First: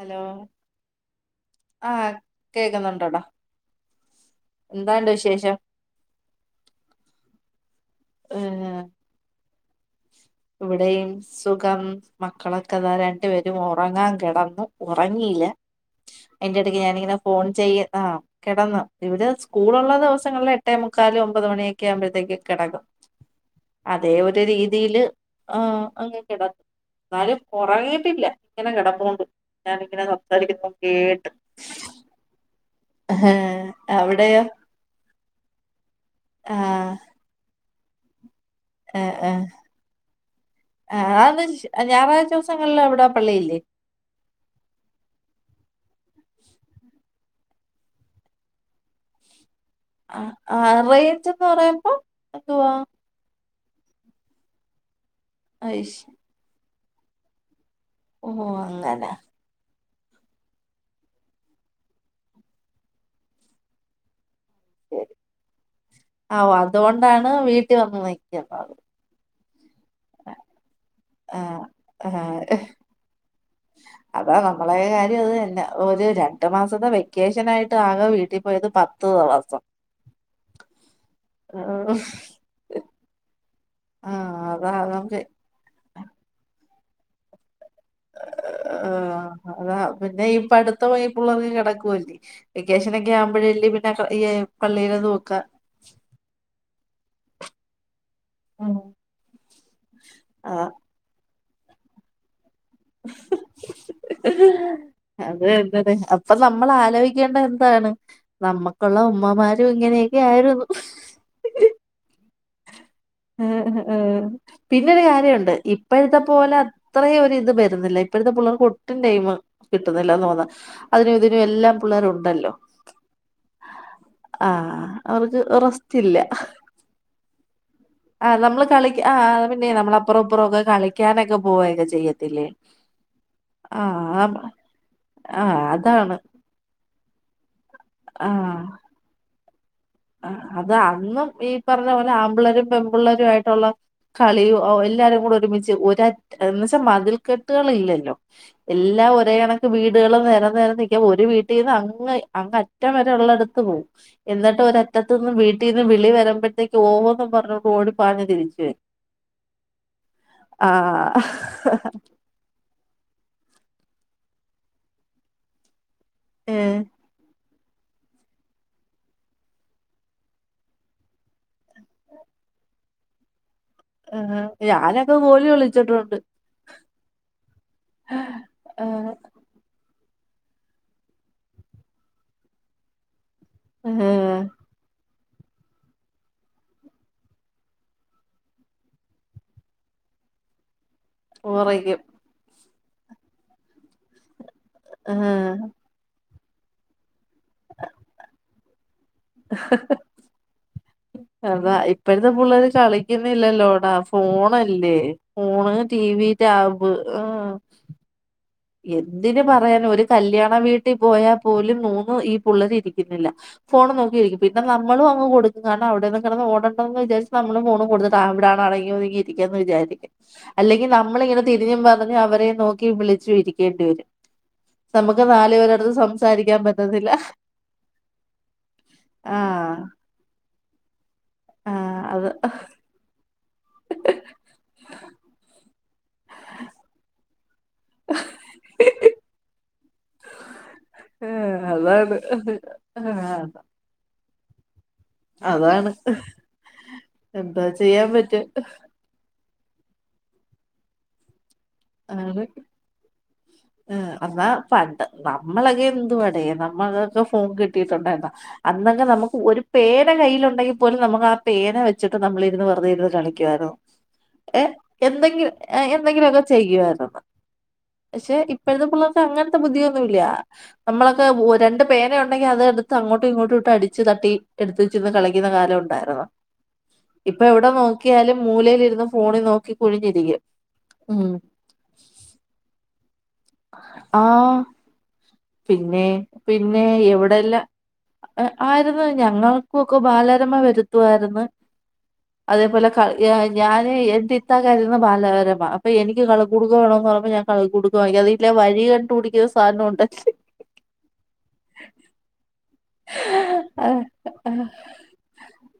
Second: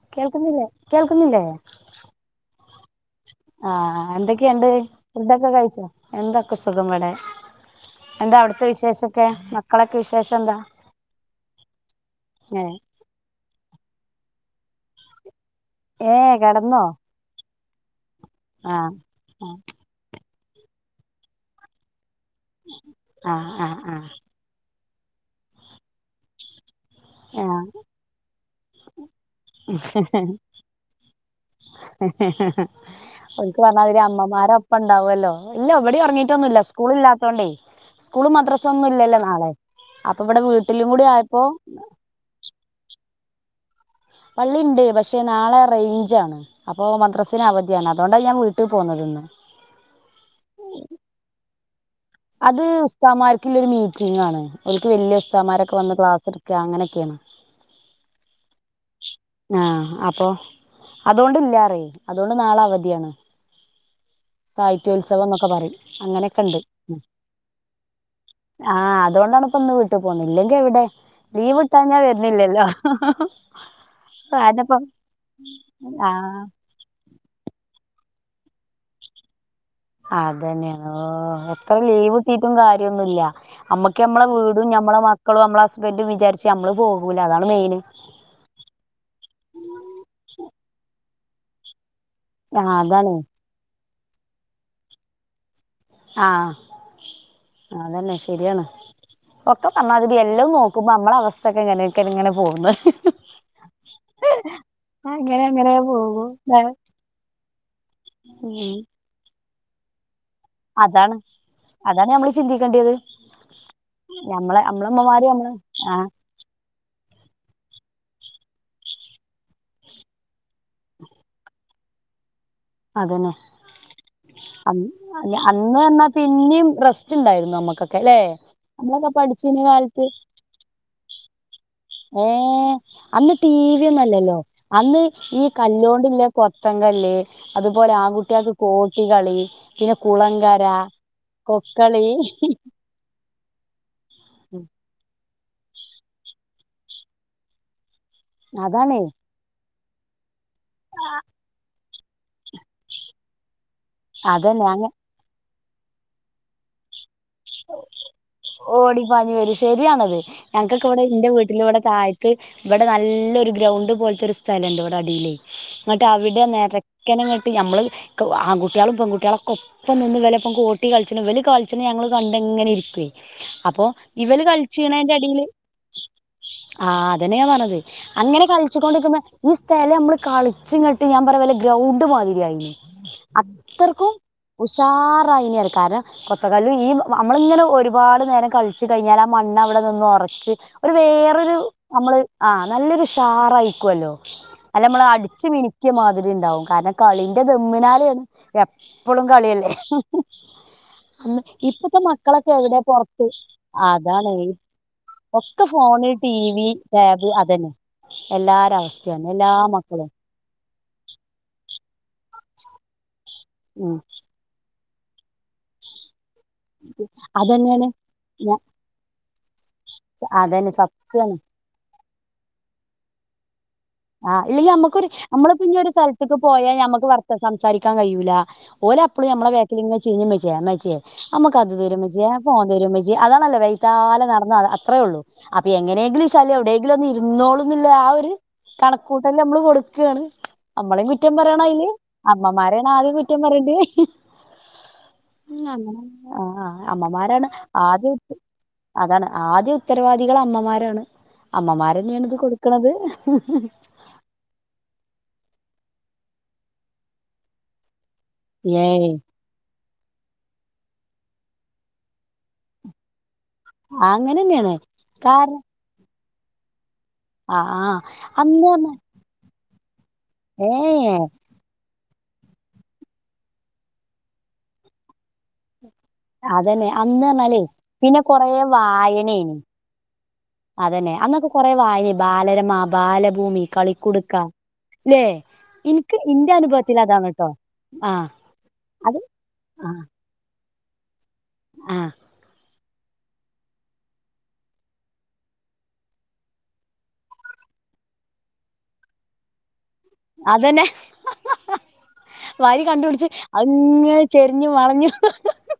Hello കേൾക്കുന്നില്ലേ കേൾക്കുന്നില്ലേ ആഹ് കേക്കുന്നുണ്ടോടാ ആ എന്തൊക്കെയുണ്ട് എന്താണ്ട് ഫുഡ് ഒക്കെ വിശേഷം കഴിച്ചോ എന്തൊക്കെ സുഖം ഇവിടെ എന്താ അവിടുത്തെ ഏഹ് വിശേഷം ഒക്കെ മ മക്കളൊക്കെ ഇവിടെയും സുഖം ഏഹ് മക്കളൊക്കെ ദാ രണ്ടുപേരും ഒ റങ്ങാൻ കെടന്നു ഉറങ്ങിയില്ല ഏഹ് കിടന്നോ ചെയ്യാ ആഹ് കിടന്ന് ആഹ് ഇവര് സ്‌കൂൾ ഉള്ള ദിവസ ദിവസങ്ങളിൽ എട്ടേമുക്കാല് ഒൻപത് മണിയെക്കെ ആകുമ്പോ കിടക്കും ആഹ് ആഹ് ആഹ് അതേ ഒരു രീതി രീതില് ആ അങ്ങ് കിട എന്നാലും കുറയത്തില്ല. ഇങ്ങനെ കിടപ്പോണ്ട് ഹുഹ്‌ഹ് ഹ്ഹ്ഹ് അവർക്ക് അവിടെയോ അമ്മമാരു ഒപ്പം ഉണ്ടാവുമല്ലോ? ഇല്ലാ ഇവിടെ ഉറങ്ങിട്ടൊന്നും ഇല്ലാ സ്കൂൾ ആഹ് ഇല്ലാത്തോണ്ടെ സ്‌കൂള് മദറ മദറസയൊന്നും ആഹ് ഇല്ലല്ലോ ആഹ് നാളെ അപ്പോ ഇവിടെ വീട്ടിലും കൂടി ആഹ് അത് ആയപ്പോ ശ- ഞായറാഴ്ച ദിവസങ്ങളിൽ അവിടെ പള്ളിയില്ലേ പള്ളിയിണ്ട്, പക്ഷേ നാളെ റയിഞ്ചാ, അപ്പോ മദ്രസേല് അവധിയാണ്, അതുകൊണ്ട് ഞാൻ വീട്ടിൽ പോന്നതിന്ന്. ആ ആ അത് ഉസ്താമാർ മീറ്റിംഗ് ആണ് [unintelligible] മാര് വന്ന് അയ്ശ് ക്ലാസെടുക്ക അങ്ങനെ [unintelligible] ഓ, അങ്ങനെ ആ, അപ്പോ, അതുകൊണ്ട് ഇല്ലാ റായി ആദ്യത്തെ ശരി ഉത്സവം എന്നൊക്കെ പറയും അങ്ങനെയൊക്കെ ആഹ് ഉണ്ട് അതുകൊണ്ടാണ് വീട്ടിൽ വന്ന് ആ നിക്കുന്നത് അതുകൊണ്ടാണ് ഇന്ന് വീട്ടിൽ പോകുന്നില്ലെങ്കിൽ ഇവിടെ ആഹ് ലീവ്ട്ടാഞ്ഞ ആഹ് വരുന്നില്ലല്ലോ അതാ നമ്മുടെ കാരണപ്പം കാര്യം അത് തന്നെ, ആഹ് രണ്ടുമാസത്തെ വെക്കെ വെക്കേഷൻ ആയിട്ട് ആകെ വീട്ടി പോയത് പത്ത് ദിവസം. അത് തന്നെ ഓ, അപ്പം ലീവ് കിട്ടിയിട്ടും കാര്യ ഒന്നുമില്ല. ഞമ്മക്ക് ഞമ്മടെ ആഹ് അതാ വീടും, ഞമ്മടെ നമുക്ക് മക്കളും ഞമ്മടെ ഹസ്ബൻഡും വിചാരിച്ച ഞമ്മള് പോകും. അതാണ് മെയിന് ആ, അതാ പിന്നെ ഈ പഠിത്തം ഈ പിള്ളേർക്ക് കിടക്കുവല്ലേ ആഹ് വെക്കേഷൻ അതാണ് ഒക്കെ ആകുമ്പോഴേല് [unintelligible] പള്ളിലെ ഇതൊക്കെ ആഹ് അതന്നെ ശരിയാണ്, ഒക്കെ നന്നാഗതി എല്ലാം ആഹ് നോക്കുമ്പോൾ നമ്മൾ അങ്ങ് അതൊക്കെ ഇങ്ങനെയൊക്കെ ഇങ്ങനെ പോന്ന് അങ്ങനെ അത് അങ്ങനെ തന്നെടെ, പോകും അപ്പം ല്ലേ നമ്മൾ ആലോചിക്കേണ്ട എന്താണ്? ഉം നമക്കൊള്ള ഉമ്മമാര് ഇങ്ങനെ അതാണ്, അതാ നമ്മള് ഇഷ് ചിന്തിക്കണ്ടിയത് പിന്നൊരു കാര്യം നമ്മള് ഉണ്ട് ആ ഇപ്പോഴത്തെ പോലെ അത്രയും ഒരു ഇതു വരുന്നില്ല, ഇപ്പോഴത്തെ പിള്ളേർക്ക് ഒട്ടും ടൈമ കിട്ടുന്നില്ല എന്ന് തോന്ന്, അതിന് ഇതിനെല്ലാം പിള്ളേരുണ്ടല്ലോ അത് തന്നെ, ആഹ് അവർക്ക് അന്നെന്ന് റെസ്റ്റ് പറഞ്ഞാ പിന്നെയും റസ്റ്റ് ഉണ്ടായിരുന്നു നമുക്ക് നമ്മൾ കളിക്കാ, ആ, ആ പിന്നെ നമ്മൾ അപ്പുറമൊക്കെ ഞാനെങ്ങും ഏ അന്ന് ടിവി ഒന്നുമല്ലല്ലോ ആഹ് അന്ന് ഈ ആഹ് അതാണ് കല്ലൊണ്ടല്ല കൊതകല്ല് അത് പോലെ ആങ്കുട്ടിയാക് കോട്ടികളി പിന്നെ കുളങ്കര അന്ന് ഈ കൊക്കളി പറഞ്ഞപോലെ അൻപിള്ളേറരും പെൺപിള്ളേരും ട്ടോള കളിയും എല്ലാവരും കൂടി ഒരുമിച്ച് ഒരൊറ്റ മതിൽ കെട്ടുകൾ ഇല്ലല്ലോ അതാണ് എല്ലാം ഒരേ വീടുകൾ വേണം ഒരു വീട്ടിന്നങ്ങനെ അങ്ങ് അറ്റം വരെ ഉള്ളിടത്ത് പോകും അതന്നെ അങ്ങ എന്നിട്ട് വീട്ടിന്ന് വിളി വരുമ്പോഴേക്കും ഓടും ഓടി പാഞ്ഞു വരും ശരിയാണത്. ആഹ് ഇൻ്റെ വീടിൻ്റെ വിട് താഴത്ത് ഇവിടെ നല്ല നല്ല ഗ്രൗണ്ട് പോലത്തെ സ്ഥലൻഡ് ഇവിടെ അഡീൽ നട്ട് അവടെ ഏഹ് നേരക്കാനെ ഞമ്മൾ ആൺകുട്ടികളും പെൺകുട്ടികളും ഒപ്പം നിന്ന് ഇവളൊപ്പോ കോട്ടി കളിക്കുന്നത് ഇവർ കളിക്കണെ കണ്ടിങ്ങനെ ഇരിക്കുവേ അപ്പൊ ഇവർ ഏഹ് ഞാനൊക്കെ കളിച്ച്നെൻ്റെ ഇടയിൽ ഗോലി കളിച്ചിട്ടുണ്ട് അതന്നെ പറഞ്ഞത് ഈ ആഹ് കളിച്ചിട്ടിരിക്കുമ്പോ ഈ സ്ഥലം കാളിച്ചിങ്ങാട്ട് വല്ല ഗ്രൗണ്ട് മാതിരിയായിൻ അത്രക്കും ഏഹ് ഉഷാറാ അത്രക്കയിനി കാരണം കൊതക്കല്ല് [unintelligible] ഞമ്മൾ ഒരുപാട് നേരം കളിച്ചു കഴിഞ്ഞാൽ മണ്ണവടെ നിന്ന് ഒറ ക്കും ഒരു വേറൊരു ഉറയ്ക്കും ഞമ്മള് ആ നല്ലൊരു ഉഷാറായിരിക്കല്ലോ അല്ല ഞമ്മൾ ഏഹ് അടിച്ച് മിനുക്കിയ മാതിരി കളിൻ്റെ തമ്മിനാല് ഇപ്പോ എപ്പോളും കളിയല്ലേ ഇപ്പൊ ഇപ്പോഴത്തെ പിള്ളേർ കളിക്കുന്നില്ലല്ലോ ഡാ അതാണ് ഫോണല്ലേ ഒക്കെ phone phone TV T V tab അതന്നെ എല്ലാര അവസ്ഥയാണ് എന്തിന് എല്ലാ പറയണം ഒരു മക്കളും കല്ല്യാണ വീട്ടിൽ പോയാൽ പോലും പിള്ളേർ [unintelligible] ല്ല ഉം ഫോണും നോക്കിയിരിക്കും പിന്നെ ന മ്മളു അങ്ങ് കൊടുക്കു കാരണം അവിടെ കെടന്നോടണ്ടാന്ന് വിചാരിച്ച് നമ്മള് ഫോണും അതന്നെയാണ് ഞാൻ കൊടുത്തവിടാനും അടങ്ങി ഒതുങ്ങി ഇരിക്കെന്ന് വിചാരിക്കും അതന്നെ അല്ലെങ്കി സത്യാണ് നമ്മളിങ്ങനെ തിരിഞ്ഞും മറിഞ്ഞും അവരെ നോക്കി വിളി ചൂരി അ ല്ലെങ്കി നമക്കൊരു നമ്മളിപ്പ ഇനിയൊരു പേരടുത്ത് സ്ഥലത്തേക്ക് സംസാരിക്കാൻ പോയാ നമ്മക്ക് പറ്റത്തില്ല വർത്ത സംസാരിക്കാൻ കഴിയൂല ഓലപ്പള് നമ്മള ബാക്കില് ആഹ് ഇങ്ങനെ ചെയ്യുമ്മച്ചിയേ മ്മച്ചിയേ നമ്മക്കതു തരോ ആഹ് അത് അമ്മച്ചിയേ ഫോൺ തരോ ഉമ്മച്ചിയേ നല്ല വെയ്ത്താല് നടന്നാ അത്രേ ഉള്ളൂ അപ്പെ ങ്ങനെങ്കിലും ശല്യം എവിടെങ്കിലൊന്ന് ഇ തിന്നോള് നുള്ള ആ ഒരു കണക്കൂട്ടല നമ്മള് കൊട് ക്കാണ് മ്മളെ കുറ്റം ആഹ് പറയണയില് അതാണ് അമ്മമാരെണ് ആദ്യം ആഹ് കുറപറയണ്ട് [unintelligible] അതാണ് ആ-ആ അമ്മമാരാണ് എന്താ ചെയ്യാൻ ആദ്യ പറ്റും അതാണ് ആദ്യ തരവാദികൾ അമ്മമാരാണ് അമ്മമാരന്നെയാണിത് കൊടുക്കണത് അന്നാ പണ്ട് നമ്മളെക്കെ എന്തുവാടെ നമ്മക്കക്കെ ഫോൺ കിട്ടീട്ടുണ്ട എന്ത അന്നക്കെ ഏയ് നമുക്ക് ഒരു പേന കയ്യിലുണ്ടെങ്കി പോലും നമുക്കാ പേന വച്ചിട്ട് നമ്മളിരുന്ന് വെറുതെ ഇരുന്നു കളി ക്കുവാരുന്നു എ അങ്ങനെന്നെയാണ് എന്തെങ്കിലു എന്തെങ്കിലൊക്കെ ചെയ്യുവേതം അ ആഹ് അന്ന് മ [unintelligible] ത്ത ബുദ്ധിയോ ന്നൊല്ല്യ നമ്മളെക്കെ ഒരെണ്ട് പേനയൊണ്ടെങ്കി അതെടുത്ത് അങ്ങോട്ടും ഇങ്ങോട്ടും ഇട്ട് അടിച്ച് തട്ടി എടുത്ത് വച്ചിരുന്ന് കളിക്കുന്ന കാലമുണ്ടാർന്ന് അതന്നെ അന്ന് ഇപ്പ പറഞ്ഞാലേ എവിടെ പിന്നെ നോക്കിയാലും കൊറേ മൂലെലിരുന്ന് ഫോണി നോക്കി കുനിഞ്ഞിരിക്കും എ അന്നക്കെ കൊറെ വായനെ ബാലരമ ബാലഭൂമി ഭൂമി കളിക്കുടുക്ക ല്ലേ ഇൻക്ക് ഇന്റെ പിന്നെ-പിന്നെ അനുഭവത്തിൽ അതാണ് ട്ടോ എവിടല്ല ആഹ് ആയിരുന്ന് അത് ഞങ്ങൾകൊക്കെ ആഹ് ബാലരമ മ വരുത്താരു [unintelligible] ന്ന് ആഹ് അതേപോലെ ഏഹ് ഞാന് എൻ്റെത്താക്കാരിന്ന് ബാലരമ അപ്പ എനിക്ക് കളിക്കുടുക്ക വേണൊന്ന് പറഞ്ഞപ ഞാൻ കളിക്കുടുക്ക വാങ്ങിക്കു അത് ഇല്ലേ വഴി കണ്ടുപിടിക്കുന്ന സാധനോണ്ട് അതന്നെ ഹ-ഹ-ഹ വഴി കണ്ടുപിടിച് ആയിങ്ങനെ ചെരിഞ്ഞ് വളണ് [unintelligible]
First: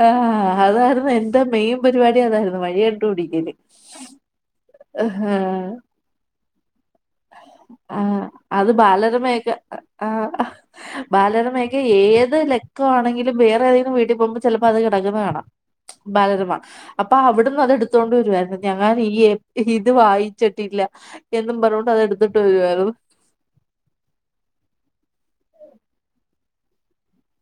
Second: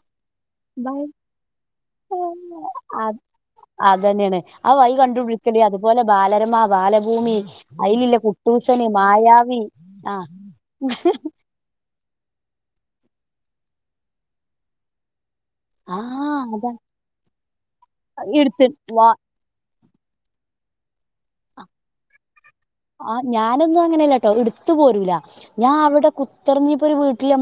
അ [inaudible] [unintelligible] അതായിരുന്നു വഴി കണ്ടുപിടിക്കല് അദെന്നെന് അവയിൽ കണ്ടുപിടിക്കുണ്ടങ്കിൽ അത് പോലെ ബാലരമ ബാലഭൂമി അയിൽ ഇള്ള ആഹ് അത് കുട്ടൂസൻ മായാവി അ [unintelligible] ബാലരമ ക്കെ ഏത് ത് ലക്ക് ആണെങ്കിലും വേറെതെങ്കിലും വീട്ടിൽ പോവുമ്പോ ചിലപ്പം അത് കിടക്കുന്നത് കാണാ ആഹ് ബാലരമ അതാ അപ്പൊ അവിടുന്ന് അത് എടുത്തോണ്ട് വരുമായിരുന്നു എടുത്ത് വാ [unintelligible] ഇത് വായിച്ചിട്ടില്ല യെന്നും പറന്നോണ്ട് അത് എടുത്ത് അ ഞാനൊന്നും അങ്ങനെഅല്ലട്ടെ ഇട്ത്ത് പോരൂല ഞാൻ അവിടെ കൂതറന്ന്ഇനി ഇപ്പ ഒരു വിട്ടിൽ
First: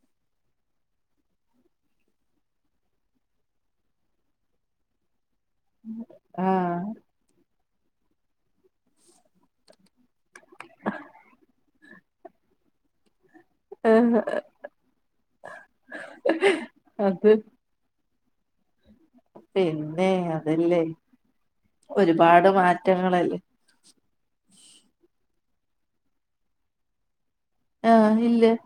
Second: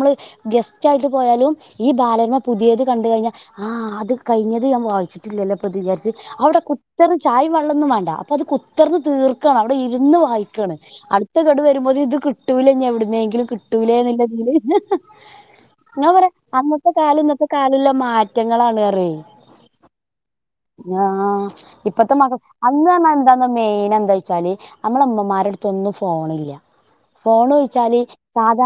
ഗസ്റ്റ് ആയിട്ട് പോയാലും ഇ ബാലരമ പുതിയത് കണ്ട് കഴിഞ്ഞാൽ ആ അത് കഴിഞ്ഞത് ഞാൻ വയ്ക്കും. ട്ടില്ലല്ലല്ലോ ഇദ് വിചാരിച് അവിടെ ആഹ് കുത്തർന്ന് ചായിം വെള്ള ണും വണ്ട [unintelligible] നാപ കുത്തർൻ തീർക്കാൻ അവിടെ ഇ [unintelligible] ന്ന് വായിക്കാന് അടുത്ത ഗഡു വരുമ്പോത്തിന് ഇത് കിട്ടൂലെ ഇനി എവിട്ന്നെങ്കിലും കിട്ടൂലെ ന്ന് ആഹ്. ഇല്ലാദിൽ [unintelligible] ഞാൻ പറ അന്നതാ കാല അത് ഇന്നത്തെ കാല ഉള്ള മാറ്റം റ്റകളാണ് പിന്നെ അതല്ലേ ഞാ ഇപ്പത്തെ ഒരുപാട് മക്കക്ക് അന്ന് ൽ എന്താ മാറ്റങ്ങളല്ലേ മെയിൻ ച്ചാൽ നമ്മളെ ഉമ്മമാരെ അടുത്തൊന്നും പോണില്ല ഫോൺവെച്ചാൽ ആഹ് ഇല്ല സാധ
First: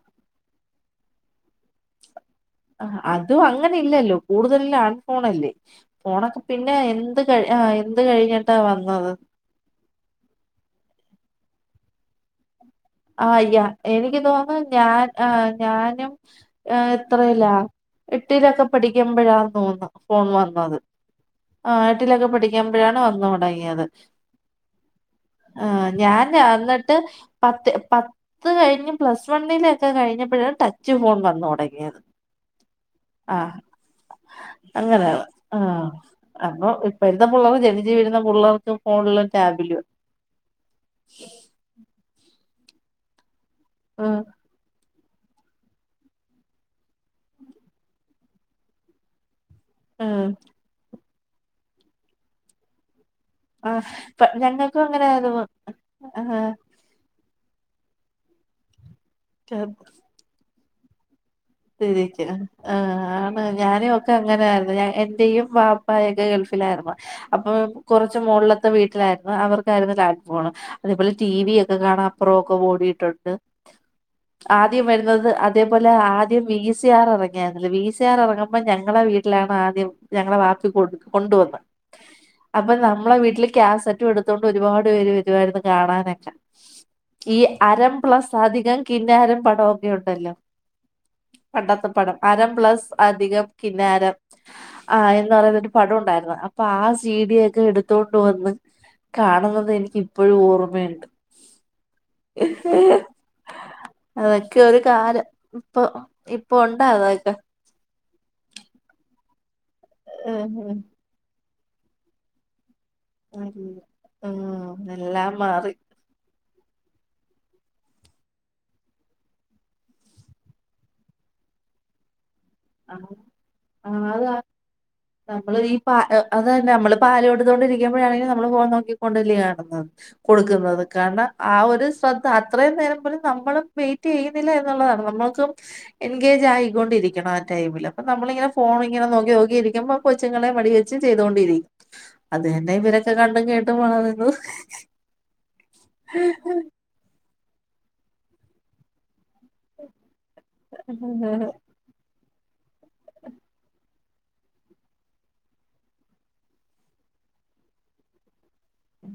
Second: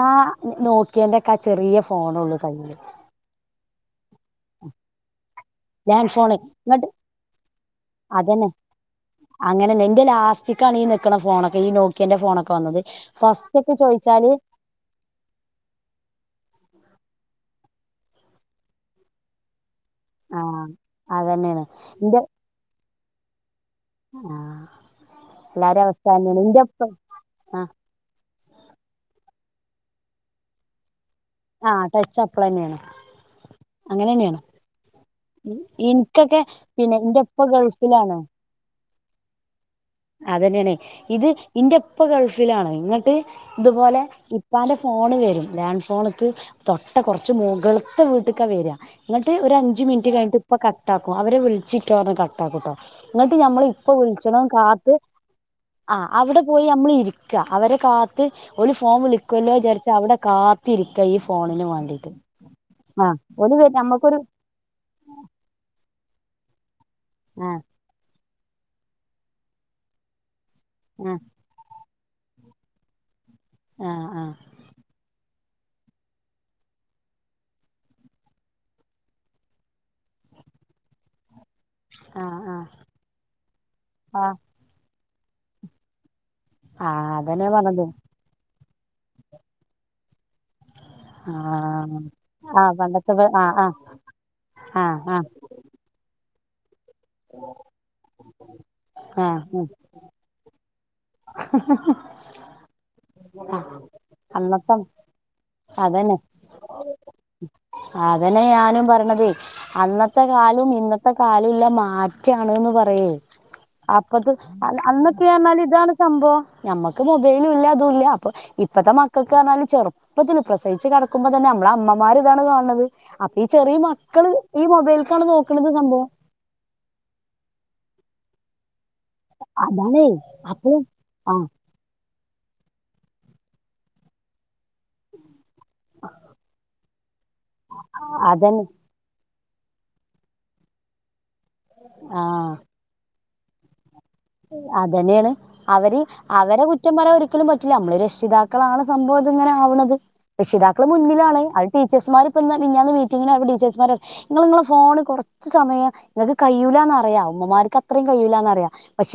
നോക്കി യ ന്റെ ഒക്കെ ചെറിയ ഫോൺ ഒള്ളു അ അതും അങ്ങ ഇല്ലല്ലോ കൂടുതലും ലാൻഫോണല്ലേ ലാന്റ് ഫോൺ ഇങ്ങണ്ട് ആഹ് എന്ത് അദെന്നെ കഴിഞ്ഞിട്ടാ വന്നത് അങ്ങനെന്നെ ഇന്റ ലാസ്റ്റി കാണി ഇ ഞെക്കണ ഫോണൊക്കെ ഇ നോക്കിയന്റെ ഫോണക്കെ വന്നത് അ ഫസ്റ്റ് യ ഒക്കെ എനിക്ക് ചോദിച്ചാല് തോന്നുന്നു ഞാൻ അ ഞാനും ഹ എത്രലാ എട്ടിലൊക്കെ പഠിക്കുമ്പഴ തോന്ന ഫോൺ ആഹ് വന്നത് അതന്നെയാണ് അ എന്റെ എട്ടിലൊക്കെ പഠിക്കു ക്കുമ്പഴാണ് വന്ന് തുടങ്ങിയത് ത് ആഹ് അ എല്ലാരും അവസ്ഥ ഞാൻ തന്നെയാണ് എന്റെപ്പ അന്നിട്ട് പത്ത് കഴിഞ്ഞ് പ്ലസ്ടു വണിലെക്കെ കഴിഞ്ഞപ്പഴ് ഒര് ടച്ച് ഫോൺ വന്നു അ തുടങ്ങിയത് ടച്ച് അപ്പളേനെൻ ആഹ് അങ്ങനെന്ന് ഇൻക് അപ്പം ഇപ്പോഴത്തെ പിള്ളേർ ജനിച് വീയുന്ന പിള്ളേർക്കും ഫോണില് ടേബില് അതന്നെണേയ് ഇത് ഇൻ്റെപ്പ ഗൾഫ് ഫ്‌ലാണ്. ങ്ങട്ട് ഇത്പോലെ ഉം ഇപ്പന്റെ ഫോണ് വരും ലാൻഡ് ഫോണിക്ക് തോട്ട കൊർച് മുകൾത വീട്ടിക വരാ ഒര് അഞ്ചു മിനുട്ട് ഉം കഴിഞ്ഞ ഇപ്പ കട്ടാക്കും അവര് വിളിച്ചി ട്ടൊ ന്ന് കട്ടാക്കും ഇങ്ങട്ട് ഞമ്മൾ ഇപ്പം ആഹ് വിളിച്ചണം ഞങ്ങൾക്കും കാത്- അങ്ങനെയായിരുന്നു അ അവിടെ പോയി അമ്മള് ഇരി ക്ക്യ അവരെ കാത്ത് ഓല് ഫോൺ വിളിക്കാല്ലോ ആഹ് വിചാരിച് അവിടെ കാ തിരിക്ക ആണ് ഓല് വരും ഞാനൊക്കെ നമ്മക്കൊരു അങ്ങനെ ആയിരുന് എന്റെയും വാപ്പ യൊക്കെ ഗൾഫില് ലയിരുന്നു ആ അപ്പം കൊർച് മോളില ത്ത വീട്ടില ആയിരുന്ന് അവർക്കയിർന്നു [unintelligible] ഫോണ് ആ അതേപോലെ ടീവി യൊക്കെ കാണാ പ്രൂക്കെ ഓടിയിട്ടിണ്ട് ആ ആ ആദ്യം വര്ന്നത് അത് തെ പോലെ ആ ബി സി ആറ് ഇറങ്ങിയാര്ന്നു ബി സി ആറ് ഇറങ്ങുമ്പോ ഞങ്ങടെ വീട്ടിലാണാദ്യം ഞങ്ങടെ വാപ്പി കൊണ്ട് വന്ന ആ ആ അപ്പൊ നമ്മടെ വീട്ടിൽ കാസറ്റ് ആ എടുത്തോണ്ട് ഒരു പാട് പേര് വ രുവായിരുന്നു കാണാനായിട്ട് ആ ഈ അതന്നെ അര പറഞ്ഞത് പ്ലസ് അധികം കിന്നാരം പാമൊക്കെയുണ്ടല്ലോ ആ പണ്ടത്തെ പടം അര ആ പ്ലസ് പണ്ടത്തെ ആ അധികം ആ കിന്നാരം ആ ആഹ് ആഹ് എന്നാരു പടം ഉണ്ടായിരുന്നു പാസ് ജീടി ഒക്കെ എടുത്തോണ്ട് വന്ന് കാണുന്നത് എനിക്ക് ഇപ്പഴും ഓർ വേണ്ട് ഹ ഹഹ അതൊക്കെ ഒരു കാലം ഇപ്പൊ അതന്നെ ഇപ്പൊ ഉണ്ടാ അതക്കെ അതന്നെ ഞാനും പറഞ്ഞത് അന്നത്തെ ആഹ് കാലവും ഇന്നത്തെ കാലംല്ല മാറ്റാണ്ന്ന് പറ ഉം ഉം. പ്പഴെ അപ്പത് ഉം എല്ലാം അന്നൊക്കെയാൽ മാറി ഇതാണ് സംഭവം ഞമ്മക്ക് മൊബൈല് ഇല്ലാ ത്തുല്ല അപ്പൊ ഇപ്പഴത്തെ മക്കൾക്ക് പറാല് ചെറുപ്പത്തി പ്രസയിച്ച് കിടക്കുമ്പോ തന്നെ നമ്മള അമ്മമാര് താണ് കാണുന്നത് ആ അപ്പൊ ഈ ചെറിയ അത് മക്കള് ആ അത് ഈ മൊബൈലക്കാണ് നോക്കണത് സംഭവം പാലോടുകൊണ്ടരിക്കുമ്പഴാണെങ്കി നമ്മള് പോ നോക്കി ണ്ടിലിയണ അതാണേ അപ്പൊ കൊടുക്കുന്നത് കാരണം ആഹ് ആ ഒരു ശ്രദ്ധ ത അത്രേ നേരം നേരം പോലും നമ്മളും വൈറ്റ് ചെയ്യുന്നില്ല ന്നുള്ളതാണ് നമ്മക്കും എങ്കേജായി കൊണ്ടിരിക്കണം കുല പ്പൊ നമ്മളിങ്ങ അതന്നെ ഫോണിങ്ങനെ നോ നോക്കി നോക്കി ഇരിക്കുമ്പോ കൊച്ച്ങ്ങള് പ ര് അതെ അതെ [unintelligible] പ കേട്ട് പോണത് അതെന്നേണ് അവന് അവരെ കുറ്റം പറയാൻ ഒര് രിക്കലും പറ്റില്ല നമ്മള് രക്ഷിതാക്കളാണ് സംഭവം ഇത്ങ്ങനെ ആവ്ണത് രക്ഷിതാക്കള് ഉം മുന്നിലാണ് അത് ടീച്ചേസ്മാര് ഇ പിന്നന്ന് മീറ്റിങ്ങ ടീച്ചേഴസ്മാര് നിങ്ങങ്ങള് നിങ്ങള ഫോണ് കുറച്ച് സമയം നിങ്ങക്ക് കഴൂല്ലാന്ന് അറിയാം ഉമ്മമാര്ക്ക് അത്രയും കയ്യുല്ലാന്നറിയാം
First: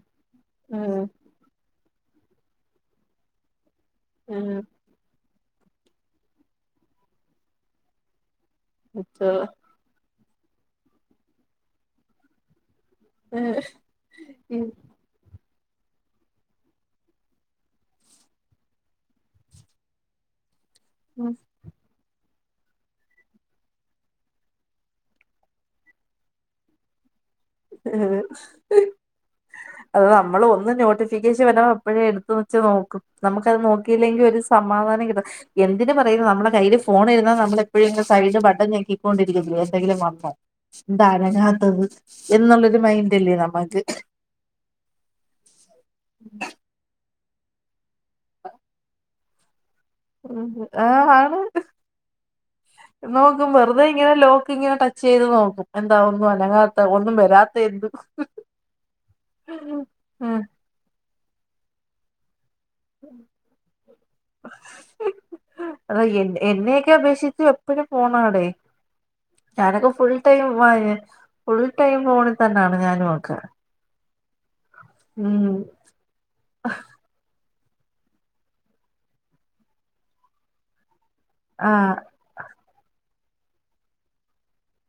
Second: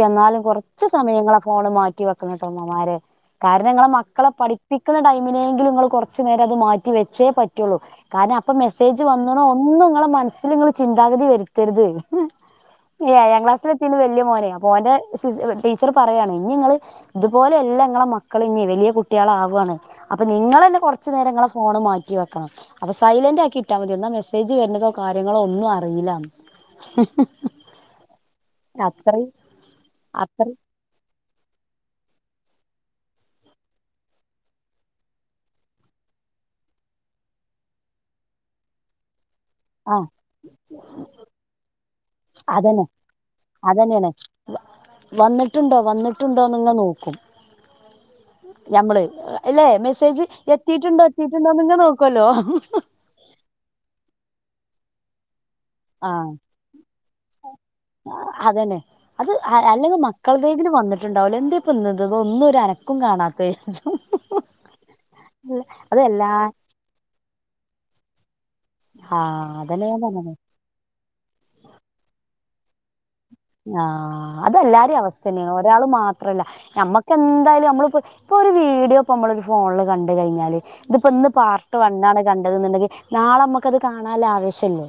എന്നാലും കൊറച്ച് ഉം സമയങ്ങള ഫോണ് മാറ്റ് റ്റിവെക്കണൊട്ടൊ ഉമ്മമാരെ കാര പിന്നെ ഇങ്ങളെ മക്കളെ ഉം പഠിപ്പിക്ക്ണ ടൈമ് ഇങ്ങനേങ്കിലു ഇങ്ങള് കൊറച്ചു നേരം അത് മാറ്റി വെച്ചേ പറ്റൊള്ളൂ കാരണം ഇപ്പ മെസേജ് ഉം വന്ന്ണോ ഒന്നു ഇങ്ങളെ മൻ ത്ത്ന നിങ്ങള് ചിന്താഗതി വെരുത്തരുത് ഹ് ഹ് ഏഴാം ക്ലാസിലെത്തീണ് വെല്ല്യമോനെ ഉം പോന്റെ സി [unintelligible] ടീച്ചർ പറയാണ് ഇനി ഇങ്ങള് ഇതുപോലെല്ല നിങ്ങളെ മക്കള് ഇഞ്ഞ് വെല്യേ കുട്ട്യേള് ആവാണ് അപ്പൊ നിങ്ങളെ കൊറച്ച് ഉം നേരം ഇങ്ങളെ ഫോണ് മാറ്റിവ ക് ക്ക അപ്പൊ സൈലന്റ് ആക്കി ഇട്ടാ മതി ഇന്നാ മെസ്സേജ് വരുന്നതോ കാര്യങ്ങളോ ഒന്നും അറീല്ല ഹ് ഹ് ഹ് ഉം ഉം അത് നമ്മള് അത്രയും ഒന്ന് നോട്ടിഫിക്കേഷൻ വ നോ അപ്പഴേ എടുത്തുവെച്ചുനോക്കും നമ്മുക്കത് നോക്കിയില്ലെങ്കി ഒരു സമാധാനം കിട്ടത് എന്തിന് പറയുന്നു നമ്മളെ കൈയിൽ ഫോൺ ഇരുന്നാ നമ്മൾ എപ്പോഴും ഇങ്ങനെ സൈഡ് ബട്ടൻ ഞെക്കി കൊണ്ടിരിക് ഇത് ആ എന്തെങ്കിലും വന്നോ എന്താ അനങ്ങാത്തത് എന്നുള്ളൊരു അതന്നെ. മൈൻഡല്ലേ നമ്മക്ക് അതന്നെയാണ്. വന്നിട്ടുണ്ടോ വന്നിട്ടുണ്ടോന്ന് ഇങ്ങനെ നോ ഞമ്മള് എല്ലേ? മെസേജ് ആ എത്തിയിട്ടുണ്ടോ ആണ് എത്തിയിട്ടുണ്ടോന്നിങ്ങനെ നോക്കുവല്ലോ. ക്കിങ്ങനെ ടച്ച്‌ ചെയ്തുനോക്കും. എന്താ ആ ഒന്നും അനങ്ങാത്തെ ഒന്നും വരാത്തെ എന്ത്? അതന്നെ ആഹ് ട്ടിട്ടുണ്ടാവൂലെ? എന്തെ ഇപ്പന്നിത് ഒന്നും ഒരു അന എടോ എ അതെല്ലാ എന്നെയൊക്കെ അപേക്ഷിച്ചു എപ്പഴും ഫോണാടെ. ആഹ് അതന്നെ ഞാനൊക്കെ ഞാൻ ഫുൾ പറഞ്ഞത് ടൈം [unintelligible] ഫുൾ ടൈം ഫോണി തന്നാണ് ഞാനും ഓക്കേ. ആഹ് ഇതെല്ലാരേം അവസ്ഥന്നെയാണ്. ഒരാള് മാത്രല്ല. ഞമ്മക്ക് എന്തായാലും നമ്മളിപ്പോ ഇപ്പോരു വീഡിയോ ഇപ്പോ മ്മള് ഫോണില് കണ്ടുക്കഴിഞ്ഞാല് ഇത്പ്പോ ഇന്ന് പാർട്ട്‌ ആഹ് വണ്ണാണ് കണ്ടതെന്നുണ്ടെങ്കി നാളെ നമ്മക്ക് അത് കാണാന്ള്ള ആവേശം ഇല്ലെ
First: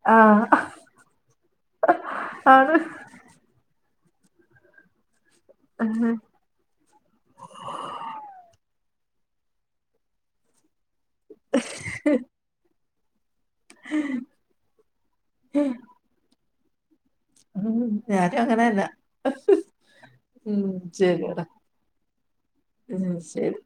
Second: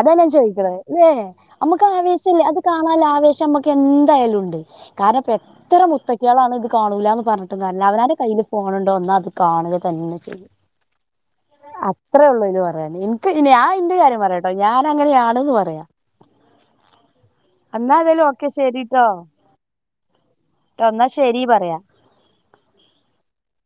അതാ ഞാൻ ആഹ് ചോയ്ക്ക്ണേ ല്ലേ നമ്മക്ക് ആവേശല്ലേ ആണ് കാണാനുള്ള ആവേശം നമ്മുക്ക് എ എന്തായാലുണ്ട് കാ എത്ര മുത്തശ്ശികളാണ് ഇത് കാണൂലാന്ന് പറഞ്ഞിട്ട് കാര്യല്ല അവനാന്റ കൈയിൽ ഫോണുണ്ട് ഒന്നാ അത് കാണുക തന്നെ ചെയ്യും അത്രേള്ളൂ ബെനിം ക്കതിനെ ഞാൻ എന്റെ കാര്യം പറയാട്ടോ ഞാൻ അങ്ങനെയാണ്ന്ന് പറ ഞാനും അങ്ങനെന്നെ ശരിട്ടോ ട്ടോ എന്നാ ശെരി ശരി പറയാ ഉം ശെരി